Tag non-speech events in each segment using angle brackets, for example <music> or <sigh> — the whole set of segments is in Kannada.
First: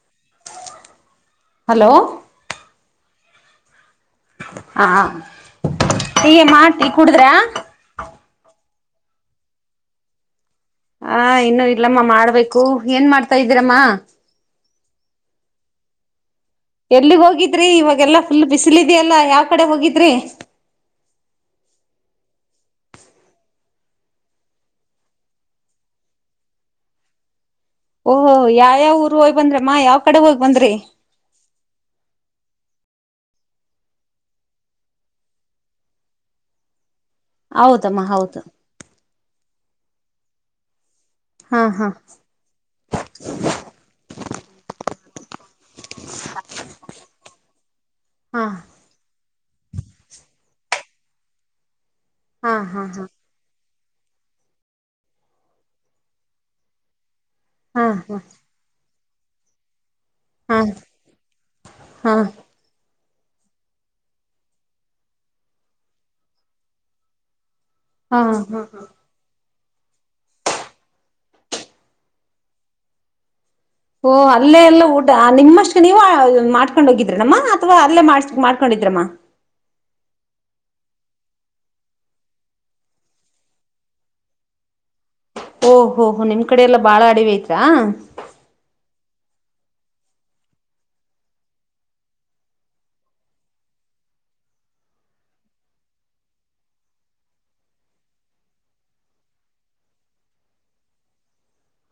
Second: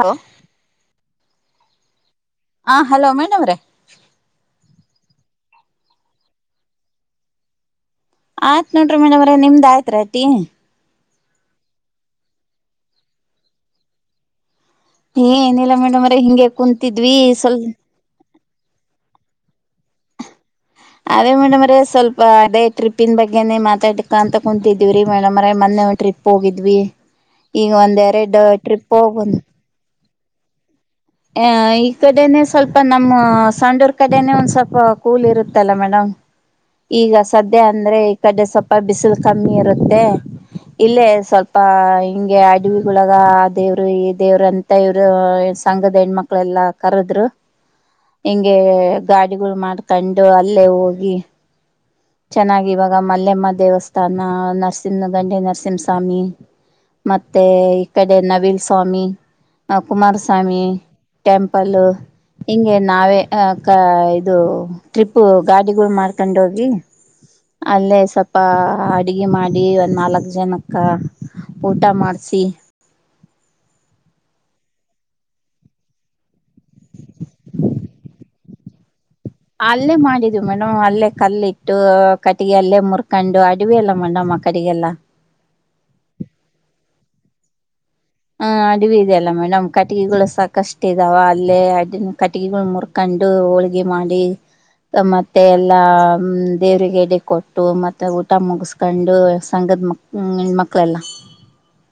ಹಲೋ ಹಲೋ ಹಾ ಹಲೋ ಮೇನವ್ರೆ ಹಾ -ಟಿ ಮಾ ಟೀ ಕುಡುದ್ರ ಮತ್ ನೋಡ್ರಿ ಮೇಡಮ ಅವ್ರ ನಿಮ್ದ್ ಆತ್ರ ಟಿ ಹಾ ಇನ್ನುೂ ಇಲ್ಲಮ್ಮ ಮಾಡ್ಬೇಕು ಏನ್ ಮಾಡ್ತಾ ಇದ್ದೀರಮ್ಮ ಏನಿಲ್ಲಾ ಮೇಡಮ್ ಅವ್ರೆ ಹಿಂಗೆ ಕುಂತಿದ್ವಿ ಎಲ್ಲಿಗ್ ಸ್ವಲ್ ಹೋಗಿದ್ರಿ ಇವಾಗೆಲ್ಲಾ ಫುಲ್ ಬಿಸಿಲಿದೆಯಲ್ಲಾ ಯಾವ್ ಕಡೆ ಹೋಗಿದ್ರಿ ಅದೇ ಮೇಡಮ್ ಅವ್ರೆ ಸ್ವಲ್ಪ ಅದೇ ಟ್ರಿಪ್ನ್ ಬಗ್ಗೆನೆೇ ಮಾತಾಡ್ಕಂತ ಕುಂತಿದೀವ್ರಿ ಮೇಡಮ್ ಅವ್ರೆ ಮೊನ್ನೆಒಂದ್ ಟ್ರಿಪ್ ಹೋಗಿದ್ವಿ ಈಗ ಒಂದ್ ಓಹೋ ಎರಡು ಟ್ರಿಪ್ ಯಾವ್ಯಾವ ಊರು ಹೋಗ್ಬನ್ ಹೋಗ್ ಬಂದ್ರಮ್ಮ ಯಾವ್ ಕಡೆ ಹೋಗಿ ಬಂದ್ರರಿ ಆ ಈ ಕಡೆನೇ ಸ್ವಲ್ಪ ನಮ್ಮ ಸಂಡೂರ್ ಕಡೆನೇ ಒಂದ್ ಸ್ವಲ್ಪ ಕೂಲ್ ಇರುತ್ತಲ್ಲ ಮೇಡಮ್ ಈಗ ಸದ್ಯ ಅಂದ್ರೆ ಹೌದಮ್ಮ ಈ ಹೌದು ಕಡೆ ಸ್ವಲ್ಪ ಬಿಸಿಲು ಕಮ್ಮಿ ಇರುತ್ತೆ <unintelligible> ಹ ಇಲ್ಲೇ ಸ್ವಲ್ಪ ಹಾ ಹಾ ಹಿಂಗೆ ಅಡವಿಗಳೊಳಗ ಆ ದೇವ್ರು ಈ ದೇವ್ರ ಅಂತ ಇವರು ಸಂಗದ ಹೆಣ್ಮಕ್ಳಲ್ಲಾ ಕರದ್- ಹಾ ಹಿಂಗೆ ಗಾಡಿಗಳು ಮಾಡ್ಕೊಂಡು ಅಲ್ಲೇ ಹೋಗಿ ಹಾ ಚೆನ್ನಾಗಿ ಹಾ ಇವಾಗ ಮಲ್ಲೆಮ್ಮ ದೇವತ್ಸ್ ತಾನ ನರಸಿಂಹ ಗಂಡಿ ನರಸಿಂಹಸ್ವಾಮಿ ಮತ್ತೆ ಈ ಹಾ ಕಡೆ ಹಾ ನವಿಲ್ ಸ್ವಾಮಿ ಅಪ್ ಹಾ ಕುಮಾರಸ್ವಾಮಿ ಟೆಂಪಲ್ ಹಾ ಹಿಂಗೆ ನಾವೇ ಆ ಕ ಇದು ಟ್ರಿಪ್ಪು ಗಾಡಿಗಳ್ ಮಾಡ್ಕೊಂಡೋಗಿ ಅಲ್ಲೇ ಹಾ ಸ್ವಲ್ಪ ಹಾ ಅಡುಗೆ ಮಾಡಿ ಡಿ ಒಂದ್ ನಾಲ್ಕ್ ಜನಕ್ಕ ಊಟ ಮಾಡ್ಸಿ ಓಹ ಅಲ್ಲೆಲ್ಲಾ ಊಟ ನಿಮ್ಮಷ್ಟು ನೀವು ಮಾಡ್ಕೊಂಡೋಗಿದ್ರನಮ್ಮ ಅಥವಾ ಅಲ್ಲೇ ಮಾಡ್ಸಕ್ ಮಾಡ್ಕೊಂಡಿದ್ರಮ್ಮ ಅಲ್ಲೇ ಮಾಡಿದ್ವಿ ಮೇಡಮ್ ಅಲ್ಲೇ ಕಲ್ಲ ಇಟ್ಟು ಕಟ್ಟಿಗೆ ಅಲ್ಲೇ ಮುರ್ಕಂಡು ಅಡವಿ ಅಲ್ಲ ಮೇಡಮ್ ಆ ಕಡೆಗೆಲ್ಲ ಓಹಹೋ ಹೋ ನಿಮ್ ಕಡೆ ಎಲ್ಲಾ ಬಾಳ ಅಡವಿ ಐತ್ರಾ ಹ ಅಡವಿ ಇದೆಯ ಅಲ್ಲ ಮೇಡಮ್ ಕಟಗಿಗಳು ಸಾಕಷ್ಟ ಇದಾವ ಅಲ್ಲೇ ಅ ಕಟಗಿಗಳು ಮುರ್ಕೊಂಡು ಹೋಳ್ಗೆ ಮಾಡಿ ಮತ್ತೆ ಎಲ್ಲಾ ದೇವ್ರಿಗೆ ಎಡೆ ಕೊಟ್ಟು ಮತ್ತ ಊಟ ಮುಗಸ್ಕೊಂಡು ಸಂಘದ ಮಕ್ ಹೆಣ್ಮಕ್ಳೆಲ್ಲ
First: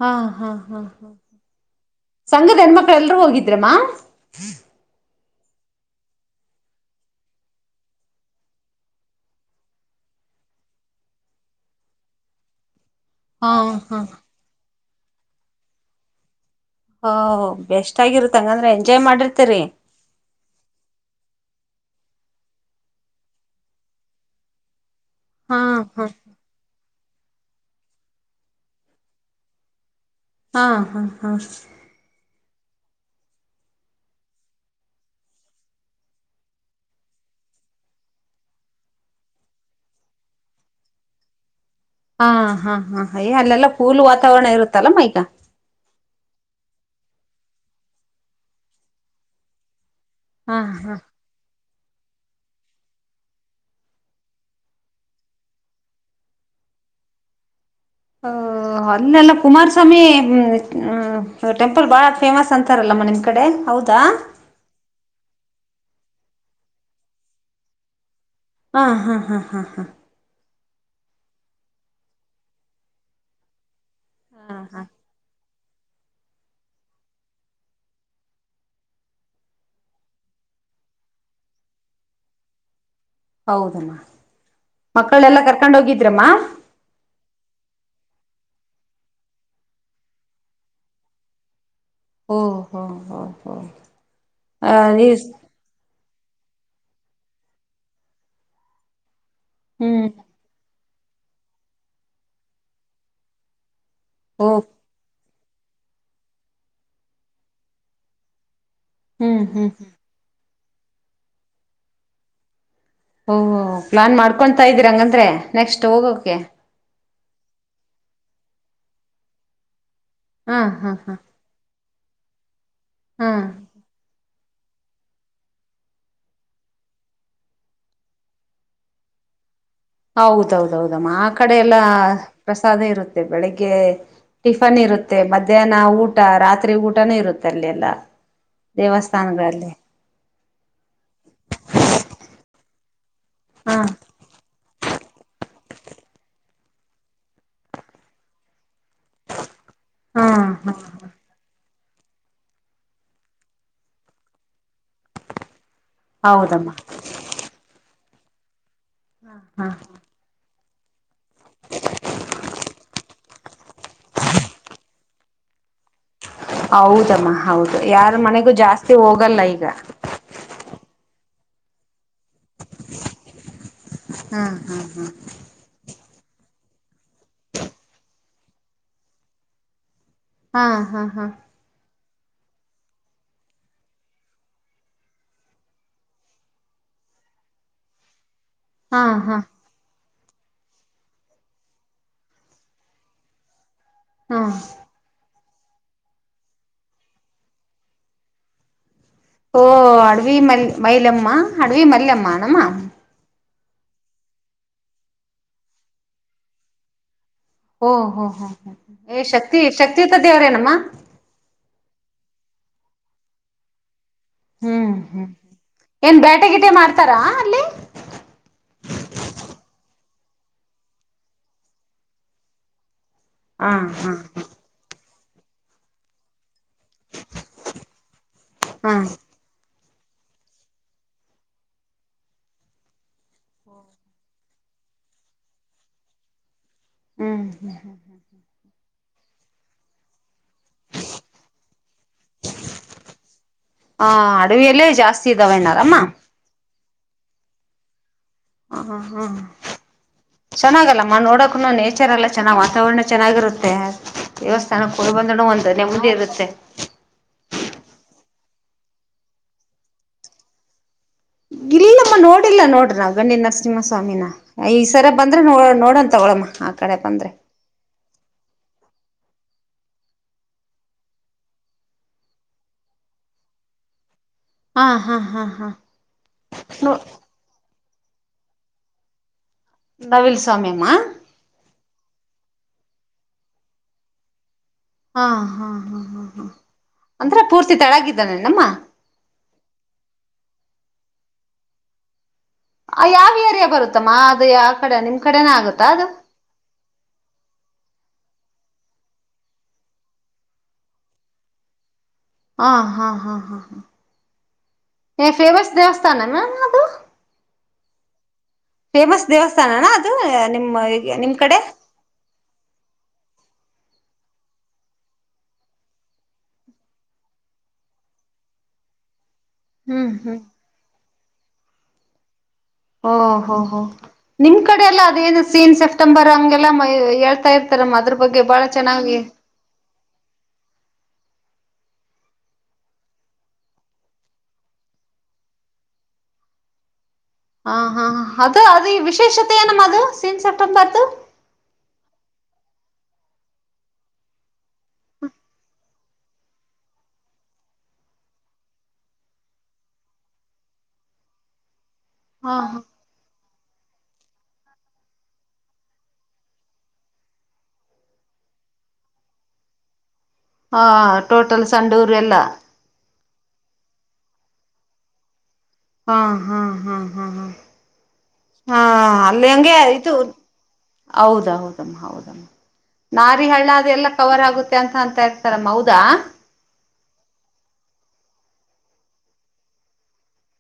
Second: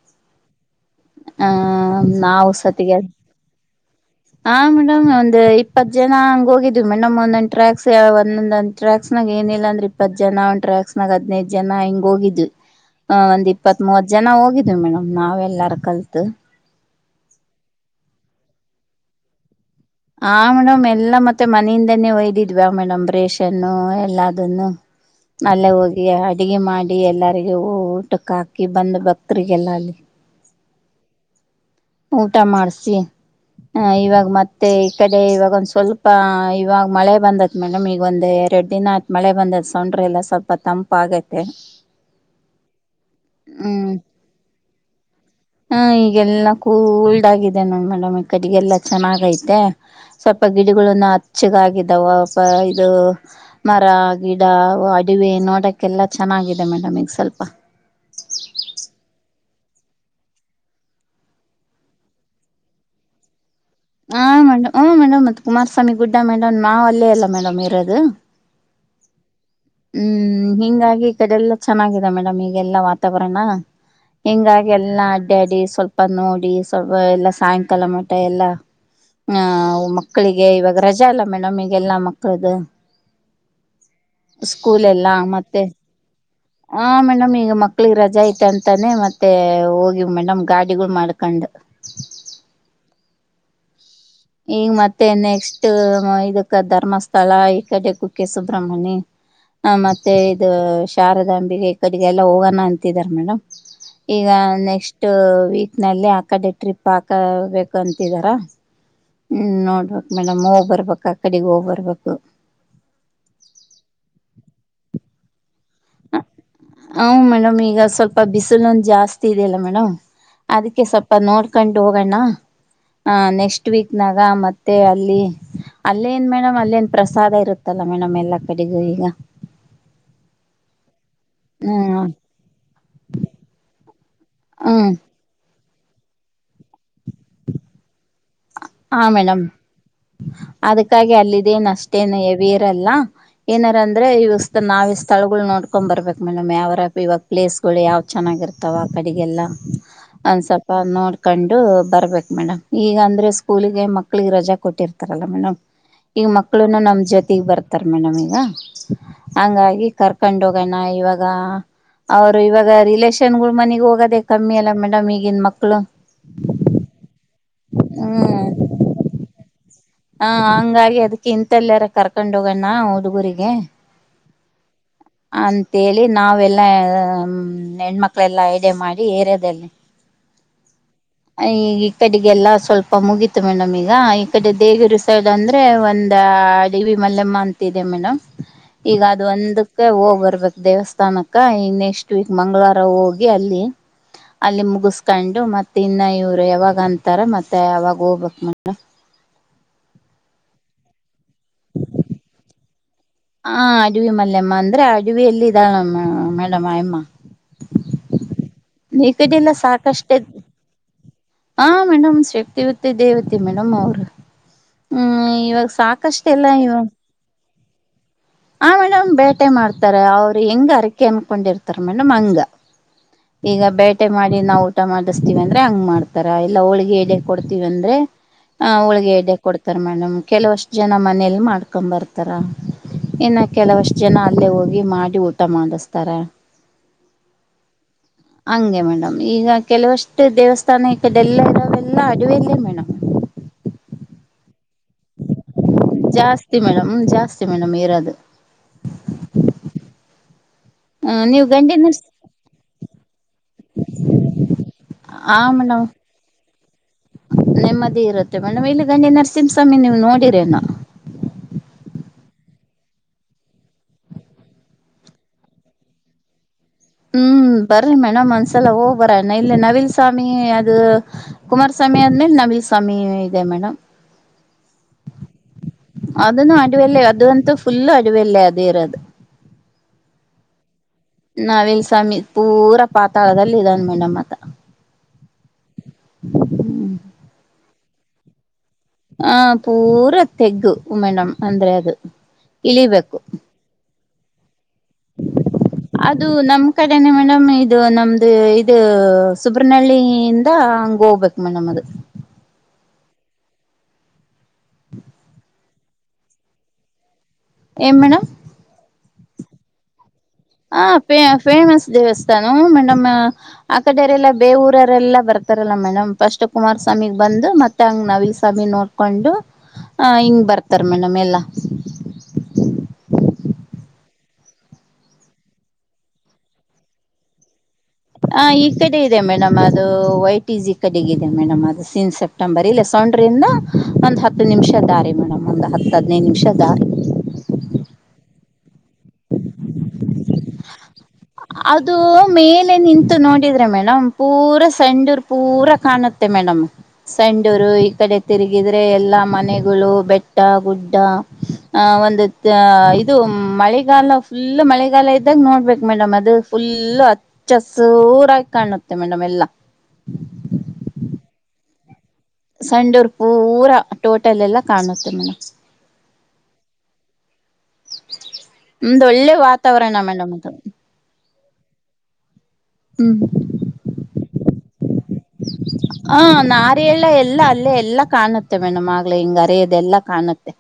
ಹಾ ಹಾ ಹಾ ಹಾ ಹ ನಾವು ಸಂಘದ ಹೆಣ್ಮಕ್ಳ ಸತಿಗೆ ಎಲ್ರೂ ಹೋಗಿದ್ರಮ್ಮ ಆ ಮೇಡಂ ಅಲ್ ಅ ಇಪ್ಪತ್ ಜನ ಹಂಗ ಹೋಗಿದ್ವಿ ಮೇ ನಮ್ ಒಂದೊಂದ್ ಟ್ರ್ಯಾಕ್ಸ್ ಒಂದೊಂದಂದ್ಟ್ರಕ್ಸ್ ನನಾಗ ಏನಿಲ್ಲ ಅಂದ್ರ್ ಇಪ್ಪತ್ ಜನ ಒಂದ ಟ್ರಾಕ್ಸ್ನಾಗ ಹದ್ನೈದ್ ಜನ ಹಿಂಗ್ ಹೋಗಿದ್ವಿ. ಹ ಹಾ ಒಂದ್ ಇಪ್ಪತ್ತ್ ಹಾ ಮೂವತ್ತ್ ಜನ ಹೋಗಿ ಇದು ಮೇಡಮ್ ನಾವ್ ಎಲ್ಲಾರು ಕಲ್ತು ಹ ಬೆಸ್ಟ್ ಆಗಿರುತ್ತಂಗಂದ್ರ ಎಂಜಾಯ್ ಮಾಡಿರ್ತಿರಿ ಹ ಮೇಡಮ್ ಎಲ್ಲಾ ಮತ್ತೆ ಮನೆಯಿಂದನೇ ಒಯ್ದಿದ್ವ ಮೇಡಮ್ ರೆಷನ್ನು ಎಲ್ಲದನ್ನು ಹಾ ಅಲ್ಲೇ ಹೋಗಿ ಹಾ ಅಡುಗೆ ಮಾಡ್ ಡಿ ಎಲ್ಲರಿಗ ಊಟಕ್ಕೆ ಹಾಕಿ ಬಂದ್ ಭಕ್ತರಿಗೆಲ್ಲ ಅಲ್ಲಿ ಹಾ ಹಾ ಹಾ ಊಟ ಮಾಡ್ಸಿ ಆ ಇವಾಗ ಮತ್ತೆ ಈ ಕಡೆ ಇವಾಗೊಂದ್ ಸ್ವಲ್ಪ ಇವಾಗ ಮಳೆ ಬಂದತ್ ಮೇಡಮ್ ಈಗ ಒಂದ್ ಎರಡ್ ದಿನ ಆತ್ ಮಳೆ ಬಂದದ ಸೊಂಡ್ರೆ ಎಲ್ಲ ಸ್ವಲ್ಪ ತಂಪ ಆಗೈತೆ. ಹಾ ಹಾ ಹಾ ಹಯ ಅಲ್ಲೆಲ್ಲಾ ಕೂಲ್ ವಾತಾವರಣ ಇರು ತಲ್ಲ ಮಾಯಕ ಹಾ ಈಗೆಲ್ಲ ಕೂಲ್ಡ್ ಆಗಿದೆ ನ ಮೇಡಮ್ ಈ ಕಡೆಗೆಲ್ಲಾ ಚೆನ್ನಾಗೈತೆ ಸ್ವಲ್ಪ ಹಾ ಹಾ ಗಿಡಗಳನ್ನ ಹಚ್ಚಗಾಗಿದ್ ತಾವ ಪ ಇದು ಮರ ಗಿಡ ಅಡಿವೆ ನೋಡಕ್ಕೆಲ್ಲ ಚೆನ್ನಾಗಿದೆ ಮೇಡಮ್ ಈಗ ಸ್ವಲ್ಪ ಹ ಅಲ್ಲೆಲ್ಲ ಕುಮಾರಸ್ವಾಮಿ ಟೆಂಪಲ್ ಬಾಳ ಫೇಮಸ್ ಅಂತಾರಲ್ಲಮ್ಮ ನಿಮ್ ಕಡೆ ಹೌದಾ ಹ ಮೇಡಮ್ ಹ ಮೇಡಮ್ ಮತ್ತೆ ಕುಮಾರಸ್ವಾಮಿ ಗುಡ್ಡ ಮೇಡಮ್ ನಾವ್ ಅಲ್ಲೇ ಅಲ್ಲ ಮೇಡಮ್ ಇರೋದು. ಹಾ ಹಾ ಹಾ ಹಾ ಹ್ಮ್ ಹಿಂಗಾಗ್ ಈ ಕಡೆಲ್ಲ ಚೆನ್ನಾಗಿದೆ ಮೇಡಮ್ ಈಗೆಲ್ಲಾ ವಾತಾವರಣ ಹಿಂಗಾಗಿ ಎಲ್ಲಾ ಅಡ್ಯಾಡಿ ಸ್ವಲ್ಪ ನೋಡಿ ಸ್ವಲ್ ಎಲ್ಲಾ ಸಾಯಂಕಾಲ ಮಠ ಎಲ್ಲ ಹ ಮಕ್ಕಳಿಗೆ ಇವಾಗ ರಜೆ ಅಲ್ಲ ಮೇಡಮ್ ಈಗೆಲ್ಲಾ ಮಕ್ಕಳ್ದ ಹೌದಮ್ಮ ಸ್ಕೂಲ್ ಎಲ್ಲಾ ಮಕ್ಕಳೆಲ್ಲಾ ಮತ್ತೆ ಕರ್ಕೊಂಡ್ ಹೋಗಿದ್ರಮ್ಮ ಆ ಮೇಡಮ್ ಈಗ ಮಕ್ಳಿಗೆ ರಜಾ ಐತೆ ಅನ್ ತಾನೆ ಮತ್ತೆ ಹೋಗಿವ್ ಮೇಡಮ್ ಗಾಡಿಗಳು ಮಾಡ್ಕೊಂಡ್ ಒಹ್ ಹೊ ಈಗ ಮತ್ತೆ ನೆಕ್ಸ್ಟ್ ಇದ್ ಕ ಧರ್ಮಸ್ಥಳ ಈಕಡೆ ಕುಕ್ಕೆ ಸುಬ್ರಹ್ಮಣಿ ಹ ಹ್ಮ್ ಮತ್ತೆ ಇದು ಶಾರದಾಂಬಿಗೆ ಕಡಿಗೆ ಎಲ್ಲ ಹೋಗೋಣ ಅಂತಿದಾರ ಮೇಡಮ್ ಈಗ ಓ ನೆಕ್ಸ್ಟ್ ವೀಟ್ ನಲ್ಲ ಆ ಕಡೆ ಟ್ರಿಪ್ ಹಾಕಬೇಕು ಅಂತಿದಾರ ಹ್ಮ್ ನೋಡ್ಬೇಕಕ್ ಮೇಡಮ್ ಹೋಗ ಬರ್ಬೇಕಕ್ ಆ ಕಡೆಿಗೆ ಹೋಗ್ ಬರ್ಬೇಕು ಓ ಪ್ಲಾನ್ ಮಾಡ್ಕೊತಾ ಇದ್ದೀರ ಹಂಗಂದ್ರೆ ನೆಕ್ಸ್ಟ್ ಹೋಗೋಕೆ ಹ ಮೇಡಮ್ ಈಗ ಸ್ವಲ್ಪ ಬಿಸಿ ಲ್ೊಂದು ಜಾಸ್ತಿ ಇೆಯಲ್ಲ ಮೇಡಮ್ ಹಾ ಅದಕ್ಕೆ ಹಾ ಹಾ ಸ್ವಲ್ಪ ನೋಡ್ಕೊಂಡು ಹೋಗೋಣ್ಣ ಹ ಹಾ ನೆಕ್ಸ್ಟ್ ವೀಕ್ ನಾಗ ಮತ್ೆ ಮತ್ತೆ ಅಲ್ಲಿ ಅಲ್ಲೇನ್ ಮೇಡಮ್ ಅಲ್ಲೇನ್ ಪ್ರಸಾದ ಇರುತ್ತಲ್ಲ ಮೇಡಮ್ ಎಲ್ಲ ಕಡೆಗೂ ಈಗ ಹೌದೌದೌದು ಮ್ಮ ಆ ಕಡೆ ಎಲ್ಲ ಹ್ಮ್ ಪ್ರಸಾದ ಇರುತ್ತೆ ಬೆಳಿಗ್ಗೆ ಟಿಫನ್ ಹ್ಮ್ ಇರುತ್ತೆ ಮೆ ಮಧ್ಯಾಹ್ನ ಊಟ ರಾತ್ರಿ ಊಟನೂ ಇರುತ್ತೆ ಅಲ್ಲಿ ಎಲ್ಲ ಹಾ ಮೇಡಮ್ ದೇವಸ್ಥಾನಗಳಲ್ಲಿ ಅದಕ್ಕಾಗಿ ಅಲ್ಲಿದ್ದೇನ್ ಅಷ್ಟೇನು ಎವಿ ಎಲ್ಲ ಏನಾರ ಹಾ ಅಂದ್ರೆ ಇವ ನಾವವು ಸ್ಥಳಗಳು ನೋಡ್ಕೊಂಡ ಬರ್ಬೇಕು ಮೇಡಮ್ ಯಾವರ ಇವಾಗ ಪ್ಲೇಸ್ಗಳು ಯಾವ್ ಚೆನ್ನಾಗಿರ್ತಾವ ಆ ಕಡೆಗೆಲ್ಲ ಹಾ ಒಂದ ಹಾ ಸ್ವಪ ನೋಡ್ಕೊಂಡು ತರ್ಬೇಕು ಮೇಡಮ್ ಈಗ ಅಂದ್ರೆ ಸ್ಕೂಲಿಗೆ ಮಕ್ಕಳಿಗೆ ರಜಾ ಕೊಟ್ಟಿರ್ತಾರಲ್ಲ ಮೇಡಮ್ ಈಗ ಹೌದಮ್ಮ ಮಕ್ಳುನು ನಮ್ ಜೊತೆಗ್ ಬರ್ತಾರ ಮೇಡಮಗ ಹಾ ಹಾ ಹಂಗಾಗಿ ಕರ್ಕೊಂಡ ಹೋಗ ಹೋಗಣ ಇವಾಗ ಅವರು ಇವಾಗ ರಿಲೇಷನ್ ಗಳು ಮನಗ್ ಹೋಗದೆೇ ಕಮ್ಮಿ ಅಲ್ಲ ಮೇಡಮ್ ಈಗನ್ ಮಕ್ಳು ಹೌದಮ್ಮ ಹೌದು ಯಾರ ಮನೆಗೂ ಜಾಸ್ತಿ ಹೋಗಲ್ಲ ಈಗ ಹಾ ಹಂಗಾಗಿ ಅದಕ್ಕೆ ಇಂತಲ್ಲಯಾರ ಕರ್ಕೊಂಡ ಹೋಗಣ್ಣ ಹಡುಗುರಿಗೆ ಹ್ಮ ಹ್ಮ್ ಅಂತ ನಾವೆಲ್ಲಾ ಹೆಣ್ಮಕ್ಳ ಎಲ್ಲ ಐಡೆ ಮಾಡಿ ಏರ್ಯೋದೆಲ್ಲಿ ಹಾ ಹಾ ಹಾ ಈ ಕಡೆಗೆಲ್ಲ ಸ್ವಲ್ಪ ಮುಗೀತು ಮೇಡಮ್ ಈಗ ಈ ಕಡೆ ದೇವಿರು ಸೈಡ್ ಅಂದ್ರೆ ಒಂದ ಅಡಿವಿ ಮಲ್ಲಮ್ಮ ಅಂತದೆ ಮೇಡಮ್ ಈಗ ಹಾ ಅದು ಹಾ ಒಂದು ಹೋಗ್ ಬರ್ಬೇಕಕ್ ದೇವಸ್ಥಾನಕ್ಕ ಈ ನೆಕ್ಸ್ಟ್ ವೀಕ್ ಮಂ್ಗಳವಾರ ಹೋಗಿ ಅಲ್ಲಿ ಹಾ ಅಲ್ಲಿ ಮುಗಿಸಕೊಂಡು ಮತ್ತೆ ತಿ ಇನ್ನ ಇವರು ಯಾವಾಗ ಅಂತಾರ ಮತ್ತೆ ಯಾವಾಗ ಹೋಗ್ಬೇಕಕ್ ಮ ಓ ಅಡುವಿ ಮಲ್ ಮೈಲಮ್ಮ ಅಡುವಿ ಮಲ್ಮ್ಮ ನಮ್ಮ ಹ ಅಡವಿ ಮಲ್ಲಯಮ್ಮ ಅಂದ್ರೆ ಅಡವಿ ಎಲ್ಲಿ ಇದ್ದಾಳಮ್ಮ ಮೇಡಮ್ಮ ಅಮ್ಮ ಓ ಹೊ ಹ ಹ ಶಕ್ತಿ ಶಕ್ತಿಿತ ಸಾಕಷ್ಟೇ ದೇವರೇ ನಮ್ಮ ಹಾ ಮೇಡಮ್ ಶಕ್ತಿವತ್ತ ದೇವತೆ ಮೇಡಮ್ ಅವರು ಹ್ಮ್ ಹ್ಮ್ ಇವಾಗ ಏನ್ ಸಾಕಷ್ಟೆಲ್ಲ ಬೇಟೆ ಗಿಟ ಇವ ಮಾಡ್ತಾರಾ ಅಲ್ಲಿ ಆ ಮೇಡಮ್ ಬೇಟೆ ಮಾಡ್ತಾರ ಅವ್ರ ಹೆಂಗ ಅರಕೆ ಅನ್ಕೊಂಡಿರ್ತಾರ ಮೇಡಮ್ ಹಂಗ ಈಗ ಹಾ ಬೇಟೆ ಹಾ ಮಾಡಿ ನಾವು ಊಟ ಮಾಡ್ವಿ ಸ್ತೀವಿ ಅಂದ್ರೆ ಹಂಗ್ ಮಾಡ್ತಾರ ಇಲ್ಲ ಹೋಳ್ಿಗೆ ಕೊಡ್ತೀವಂದ್ರೆ ಹಾ ಹುಳ್ಗೆ ಹಡ್ಡ ಕೊಡ್ತ ತಾರೆ ಮೇಡಮ್ ಕೆಲವಷ್ಟು ಜನ ಮನೇಲಿ ಮಾಡ್ಕೊಂಬರ್ತಾರಾ ಇನ್ನು ಕೆಲವಷ್ಟ್ ಜನ ಅಲ್ಲೇ ಹೋಗಿ ಮಾಡಿ ಊಟ ಮಾಡಿಸತಾರ ಹ್ಮ್ ಹ್ಮ್ ಹ್ಮ್ ಹಂಗೆ ಮೇಡಮ್ ಈಗ ಕೆಲವಷ್ಟ ದೇವಸ್ಥಾನಡೆ ಎಲ್ಲ ಎಲ್ಲಾ ಅಡಿವೆ ಎಲ್ಲ ವೇಣ ಹಾ ಅಡವಿಯಲ್ಲೇ ಜಾಸ್ತಿ ಇದಾವೆಣ್ಣಾರಮ್ಮ ಜಾಸ್ತಿ ಮೇಡಮ್ ಜಾಸ್ತಿ ಮೇಡಮ್ ಏರಾದು ಹ ಹ ಹ್ಮ್ ಚೆನ್ನಾಗಲ್ಲಮ್ಮ ನೀವು ನೋಡಕ ಗಂಡಿ ನರ್ಸ್ ನೇಚರ್ ಎಲ್ಲ ಚೆನ್ನ ವಾತಾವರಣ ಚೆನ್ನಾಗಿರುತ್ತೆ ದೇವಸ್ಥಾನಕ್ಕೆ ಹೋಗಿ ಆ ಬಂದ್ರ ಒಂದು ಮೇಡಮ್ ನೆಮ್ಮದಿ ಇರುತ್ತೆ ಮ ಬಣ್ಣ ಮಲು ಗಂಡಿ ನರಸಿಂಹಸ್ವಾಮಿ ನೀವು ನೋಡಿರ ಅಣ ಇಲ್ಲಮ್ಮ ನೋಡಿಲ್ಲ ನೋಡ್ರ ನ್ ಗಂಡಿ ನರಸಿಂಹ ಸ್ವಾಮಿನ ಈ ಸರ ಬಂದ್ರೆ ನೋ ನೋಡನ್ ತಗೊಳಮ್ಮ ಕಡೆ ಬಂದ್ರೆ ರಿ ಮೇಡಮ್ ಒಂದ್ಸಲ ಹೋಗ್ ಬರಣ್ಣ ಇಲ್ಲ ನವಿಲ್ ಸ್ವಾಮಿ ಅದು ಕುಮಾರಸ್ವಾಮಿ ಆದ್ಮೇಲೆ ನವಿಲ್ ಸ್ವಾಮಿ ಇದೆ ಮೇಡಮ್ ಹಾ ಹಾ ಹಾ ಹಾ ಅದನ್ನು ನೋ ಅಡಿವಲ್ಲ ಅದು ಅಂತೂ ಫುಲ್ ಅಡುವ ಇಲ್ಲ ಅದೇ ಇರ ಅ ನವಿಲ್ ಸ್ವಾಮಿಮ್ಮ ನಾವಿಲ್ ಸಮೀ ಪೂರಾ ಪಾತಾಳದಲ್ಲಿ ಇದಾನ ಮೇಡ್ತ ಹಾ ಹಾ ಹ್ಮ ಹ್ಮ್ ಹ್ಮ್ ಅಂದ್ರೆ ಪೂರ್ತಿ ತಳಗಿದ ನಮ್ಮ ಹಾ ಪೂರಾ ತೆಗ್ಗು ಮೇಡಮ್ ಅಂದ್ರೆ ಅದು ಇಳಿಬೇಕು ಯಾವ ಏರಿಯಾ ಬರುತ್ತೆ ತಮಾಧೆಯ ಅದು ನಮ್ ಕಡೆನೆ ಮೇಡಮ್ ಇದು ನಮ್ದ ಅ ಇದು ಸುಬ್ರನಹಳ್ಳಿಯಿಂದ ಹಂಗ ಹೋಗ್ಬೇಕ ಮ ನಮ್ಮ ಅದು ಹಾ ಹಾ ಹಾ ಹಾ ಹ ಫೇಮಸ್ ದೇವಸ್ಥಾನಮ್ಮ ಅದು ಏನ್ ಮೇಡಂ ಫೆಮಸ್ ದೇವಸ್ಥಾನ ನಾ ಹ ೇ ಫೇಮಸ್ ದೇವಸ್ಥಾನ ಮಮ್ಮ ಆ ಕಡೆಯರೆಲ್ಲ ಬೇ ಊರರೆಲ್ಲ ಬರ್ತಾರಲ್ಲ ಮೇಡಮ್ ಫಸ್ಟ್ ಕುಮಾರಸ್ವಾಮಿಗೆ ಬಂದು ಮತ್ತುತ್ತ ಹಂಗೆ ನವ ಸ್ವಾಮಿ ನೋಡಿಕೊಂಡು ಹ ಹ್ಮ್ ಹಿಂಗ್ ಹ್ಮ್ ಬರ್ತಾರ ಮೇಡಮ್ ಎಲ್ಲಾ ಓ ಹೋ ಹೋ ನಿಮ್ ಕಡೆ ಎಲ್ಲ ಅದೇನು ಸೀನ್ ಸೆಪ್ಟೆಂಬರ್ ಹಂಗೆಲ್ಲಾ ಹೇಳ್ತಾ ಇರ್ ಹ ಈ ಕಡೆ ಇದೆ ಮೇಡಮ್ ಅದು ವೈಟಸ್ ಈ ಕಡೆಗದೆ ಮೇಡಮ್ ಅದು ಸೀನ್ ಸೆಪ್ಟೆಂಬರ್ ಇಲ್ಲ ಸೌೊಂಡ್ರಿಂದ ಒಂದಂದು ಹತ್ತು ನಿಮಿಷ ದಾರಿ ಮೇಡಮ್ ಒಂದು ಹತ್ತು ಹದ್ನೈ ನಿಮಿಷ ದಾರಿ ಹ ಹಾ ಅದ ಅದ ವಿಶೇಷತೆ ಏನಮ್ಮ ಅದು ಸೀನ್ ಸೆಪ್ಟೆಂಬರ್ದು ಅದು ಮೇಲೆ ನಿಂತು ನೋಡಿದ್ರೆ ಮೇಡಮ್ ಪೂರ ಸೆಂಡೂರ್ ಪೂರ ಕಾಣ ಮತ್ತ ಮೇಡಮ್ ಸಂಡೂರು ಈ ಕಡೆ ತಿರುಗಿದ್ರೆ ಎಲ್ಲಾ ಮನೆಗಳು ಬೆಟ್ಟ ಗುಡ್ಡ ಆ ಒಂದು ಹ ಇದು ಮಳೆಗಾಲ ಫುಲ್ ಮಳೆಗಾಲ ಇದ್ದ ಇದಾಗ ನೋಡ್ಬೇಕಕ್ ಮೇಡಮ್ ಅದು ಫುಲ್ು ಹಚ್ಚಸೂರಾಗಿ ಕಾಣುತ್ತೆ ಮೇಡಮ್ ಎಲ್ಲಾ ಹಾ ಟೋಟಲ್ ಸಂಡೂರು ಎಲ್ಲ ಸಂಡೂರ್ ಪೂರಾ ಟೋಟಲ್ ಎಲ್ಲ ಕಾಣುತ್ತೆ ಮೇಡಮ್ ಹಾ ಹಾ ಹಾ ಹಾ ಹಾ ಹಾ ಒಮ್ದ್ ಒಳ್ಳೆ ಅಲ್ಲಿ ವಾತಾವರಣ ಮೇಡಮ್ ಅಂತ ಹೌದೌದ್ ಹೌದಮ್ ನಾರಿ ಹಳ್ಳ ಅದೆಲ್ಲಾ ಕವರ್ ಆಗುತ್ತೆ ಅಂತ ಅಂತ ಇರ್ತಾರ ಮೌದ ಎಲ್ಲ ಎಲ್ಲ ಅಲ್ಲೇ ಎಲ್ಲಾ ಕಾಣುತ್ತೆ ಮೇಡಮ್ ಆಗ್್ಲ ಹಿಂಗ ಅರದೆ ಎಲ್ಲಾ ಕಾಣುತ್ತೆ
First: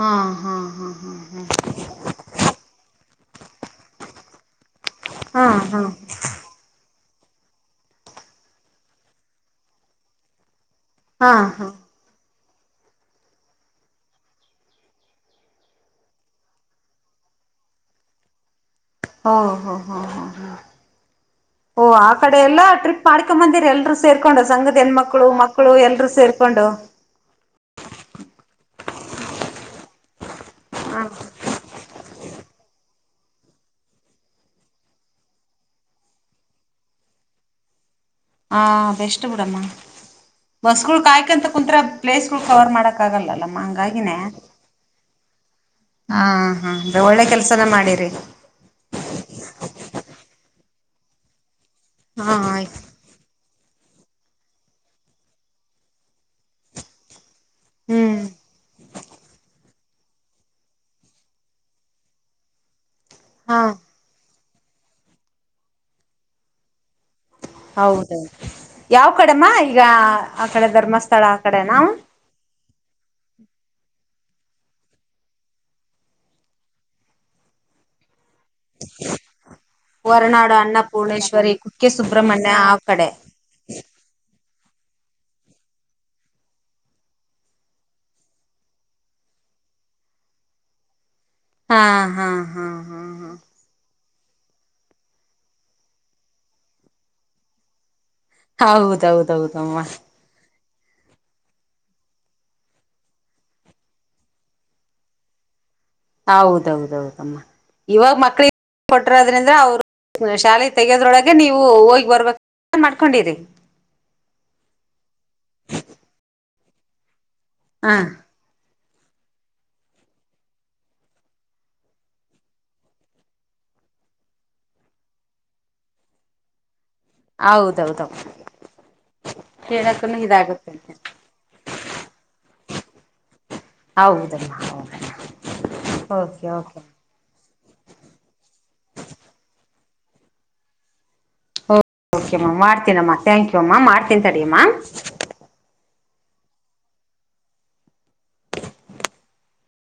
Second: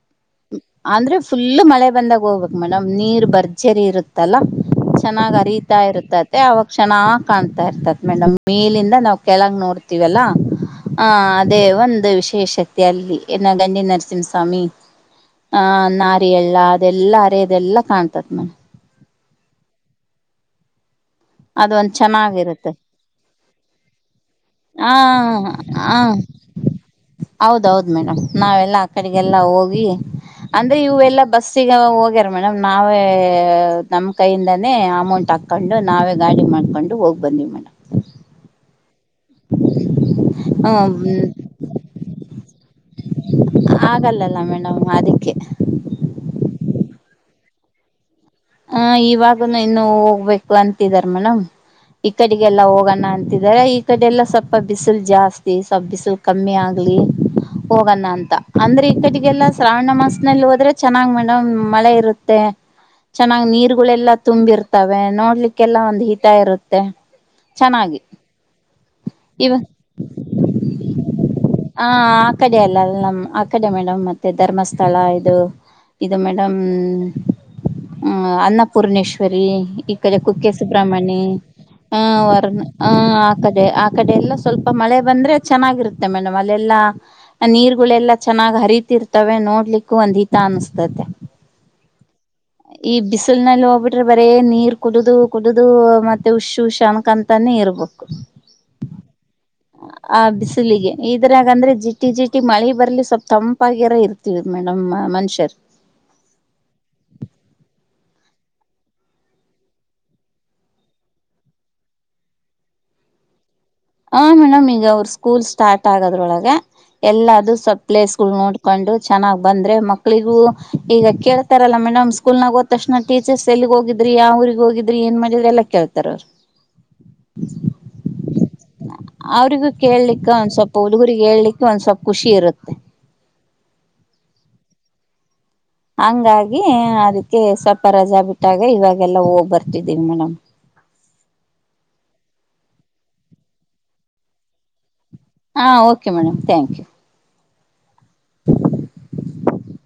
ಹಾ ಹಾ ಹಾ ಅಂದ್ರೆ ಫುಲ್ು ಮಳೆ ಬಂದಾಗ ಹೋಗ್ಬೇಕು ಮೇಡಮ್ ನೀರ್ ಭರ್ಜರಿ ಇರುತ್ತಲ್ಲ ಚೆನ್ನಾಗ್ ಹಾ ಅರಿತಾ ಹಾ ಇರುತ್ತತ್ತ ಅವ ಚೆನ್ನಾಗಿ ಕಾಣ್ತಾ ಇರ್ತತ್ ಮೇಡಮ್ ಮೇಲಿಂದ ನಾವ್ ಕೆಳಗ್ ನೋಡ್ತಿವಲ್ಲಾ ಹಾ ಅದೇ ಒಂದು ವಿಷ ವಿಶೇಷತೆ ಅಲ್ಲಿ ನ ಗಂಡಿ ನರಸಿಂಹಸ್ವಾಮಿ ಆಹ ನಾರ ಎಳ್ಳ ಅದೆಲ್ಲಾ ಅರೆ ಇದೆಲ್ಲಾ ಕಾಣ್ತತ್ ಮೇಡಂ ಹ ಹ ಹಾ ಹಾ ಹಾ ಓ ಅದೊಂದ್ ಆ ಕಡೆ ಎಲ್ಲಾ ಚೆನ್ನಾಗಿರುತ್ತೆ ಟ್ರಿಪ್ ಮಾಡ್ಕೊಂಬಂದಿರ ಎಲ್ರುೂ ಸೇರ್ಕೊಂಡು ಸಂಘದ ಹೆಣ್ಮಕ್ಳು ಮಕ್ಕಳು ಹ ಎಲ್ರುೂ ಹ ಸೇರ್ಕೊಂಡು ಹೌದೌದು ಮೇಡಮ್ ನಾವೆಲ್ಲಾ ಆ ಕಡೆಗೆಲ್ಲ ಹೋಗಿ ಅಂದ್ರೆ ಹ ಇವೆ ಎಲ್ಲಾ ಬಸ್ಸಿಗೆ ಹೋಗ್ಯ ಮೇಡಮ್ ನಾವೇ ನಮ್ಮ್ ಕೈಯಿಂದಾನೇ ಅಮೌಂಟ್ ಹಾಕೊಂಡು ನಾವೇ ಗಾಡಿ ಮಾಡಿಕೊಂಡು ಹೋಗಿ ಬಂದಿವವಿ ಮೇಡಮ್ ಹ ಬೆ ಬ ಹ್ಮ ಕ ಪಲೇಸ್ ಕವರ್ ಮಾಡಕ್ ಆಗಲ್ಲಲ್ಲಮ್ಮ ಹಂಗಾಗಿನೇ ಆಗಲ್ಲಲ್ಲ ಮೇಡಮ್ ಅದಕ್ಕೆ ಹ ಹಾ ಅೆ ಒಳ್ಳೆ ಕೆಲ್ಸನ ಮಾಡಿರಿ ಹ ಇವಾಗನು ಇನ್ನು ಹೋಗ್ಬೇಕು ವಂತಿಧರ್ಮನಂ ಈ ಹಾ ಕಡೆಿಗೆಲ್ಲಾ ಆಯ್ತು ಹೋಗೋಣ ಅಂತಿದ ಇದ ಈ ಕಡೆ ಎಲ್ಲ ಸ್ವಲ್ಪ ಬಿಸಿಲು ಜಾಸ್ತಿ ಸ್ವಪ ಬಿಸಿಲು ಕಮ್ಮಿ ಆಗ್ಲಿ ಹೋಗಣ ಹ್ಮ್ ಅಂತ ಅಂದ್ರೆ ಈ ಕಡೆಿಗೆಲ್ಲಾ ಶ್ರಾವಣ ಮಾಸನಲ್ಲಿ ಹೋದ್ರೆ ಚೆನ್ನಾಗ್ ಮೇಡಮ್ ಮಳೆ ಇರುತ್ತೆ ಚೆನ್ನಾಗ್ ಹಾ ನೀರುಗಳೆಲ್ಲ ತುಂಬಿರ್ತವೆ ನೋಡ್ಲಿಕ್ಕೆಲ್ಲ ಒಂದ್ ಹಿತ ಇರುತ್ತೆ ಚೆನ್ನಾಗಿ ಹೌದ ಯಾವ ಕಡೆಮ್ಮ ಇವ ಈಗ ಆ ಕಡೆ ಧರ್ಮಸ್ಥಳ ಆ ಹ ಕಡೆನಾವು ಆ ಕಡೆ ಅಲ್ಲ ಅ ನಮ್ ಆ ಕಡೆ ಮೇಡಮ್ ಮತ್ತೆ ಧರ್ಮಸ್ಥಳ ಇದು ಇದು ಮೇಡಮ್ ಹ್ಮ ಅನ್ನಪೂರ್ಣೇಶ್ವರಿ ಈ ಕಡೆ ಕುಕ್ಕೆ ಹೊರನಾಡು ಸುಬ್ರಹ್ಮಣಿ ಅನ್ನಪೂರ್ಣೇಶ್ವರಿ ಕುಕ್ಕೆ ಆ ವರ್ ಸುಬ್ರಹ್ಮಣ್ಯ ಆ ಕಡೆ ಕಡೆ ಆ ಕಡೆ ಎಲ್ಲ ಸ್ವಲ್ಪ ಮಳೆ ಬಂದ್ರೆ ಚೆನ್ನಾಗಿರುತ್ತೆ ಮೇಡಮ್ ಅಲ್ಲೆಲ್ಲಾ ನೀರ್ಗಳೆಲ್ಲಾ ಚೆನ್ನಾಗ್ ಹರಿತಿರ್ತವೆ ನೋಡ್ಲಿಕ್ಕೂ ಒಂದ್ ಹಿತ ಅನಸ್ತತೆ ಹಾ ಹಾ ಹಾ ಈ ಹಾ ಹಾ ಬಿಸಲ್ ನಲ್ ಒಬ ಬರೇ ನೀರ್ ಕುಡು ಕುಡುದು ಮತ್ತೆ ಹುಷು ಶಣಕ ಅಂತಾನೆ ಇರ್ಬೋು ಹೌದೌದೌದಮ್ಮ ಲಿಗೆ ಇದ್ರಾಗ ಅಂದ್ರೆ ಜಿಟಿ ಜಿಟಿ ಮಳಿ ಬರ್ಲಿ ಸ್ವಲ್ಪ್ ತಂಪಾಗಿಾರ ಇರ್ತದ ಮೇಡಮ್ ಮನುಷ್ಯರ್ ಹೌದೌದೌದಮ್ಮ ಇವಾಗ ಮಕ್ಳಿಗೆ ಕೊಟರದ್ರಿಂದ್ರ ಅವ್ರು ಶಾಲೆಗೆ ತೆಗೋದ್ರೊಳಗೆ ನೀವು ಹೋಗಿ ಬರ್ಬೇಕ ಮಾಡ್ಕೊಂಡಿರಿ ಹ ಮೇಡಮ್ ಈಗ ಅವರು ಸ್ಕೂಲ್ ಸ್ಟಾರ್ಟ್ ಆಗೋದ್ರೊಳಗೆ ಎಲ್ಲ ಇದು ಸ್ವಲ್ ಹ ಪ್ಲೇಸ್ಗಳು ನೋಡಿ ಕೊಂಡು ಚೆನ್ನಾಗ್ ಬಂದ್ರೆ ಮಕ್ಳಿಗೂ ಈಗ ಕೇಳ್ತಾರಲ್ಲಾ ಮೇಡಮ್ ಸ್ಕೂಲ್ ನಾಗ ಹೋದ ತಕ್ಷಣ ಟೀಚರ್ಸ್ ಎಲ್ಲಿಗ್ ಹೋಗಿದ್ರಿ ಯ ್ರಗ ಹೋಗಿದ್ರಿ ಏನ್ ಮಾಡಿದ್ರಿ ಎಲ್ಲಾ ಕೇಳ್ತಾರ ಅವರು ಹೌದೌದೌ ಅವ್ರಿಗೂ ಕೇಳ್ಲಿಕ್ಕೆ ಒಂದ್ ಸ್ವಲ್ಪ ಹುಡುಗುರಿಗೆಗ್ ಹೇಳ್ಲಿಕ್ಕೆ ಒಂದ್ ಸ್ವಲ್ಪ ಖುಷಿ ಇರುತ್ತೆ ಹೌದಲ್ಮ್ಮ ಹೌದ ಹಂಗಾಗಿ ಅದಕ್ಕೆ ಸ್ವಲ್ಪ ರಜಾ ಬಿಟ್ಟಾಗ ಇವಾಗೆಲ್ಲ ಹೋಗ್ಬರ್ ಿದ್ದೀ ಮೇಡಮ ಮಾಡ್ತೀನಮ್ಮ ಥ್ಯಾಂಕ್ ಯು ಅಮ್ಮ ಮಾಡ್ತನ್ ತಡಮ್ಮ ಹಾ ಓಕೆ ಮೇಡಮ್ ಥಾಂಕ್ ಯು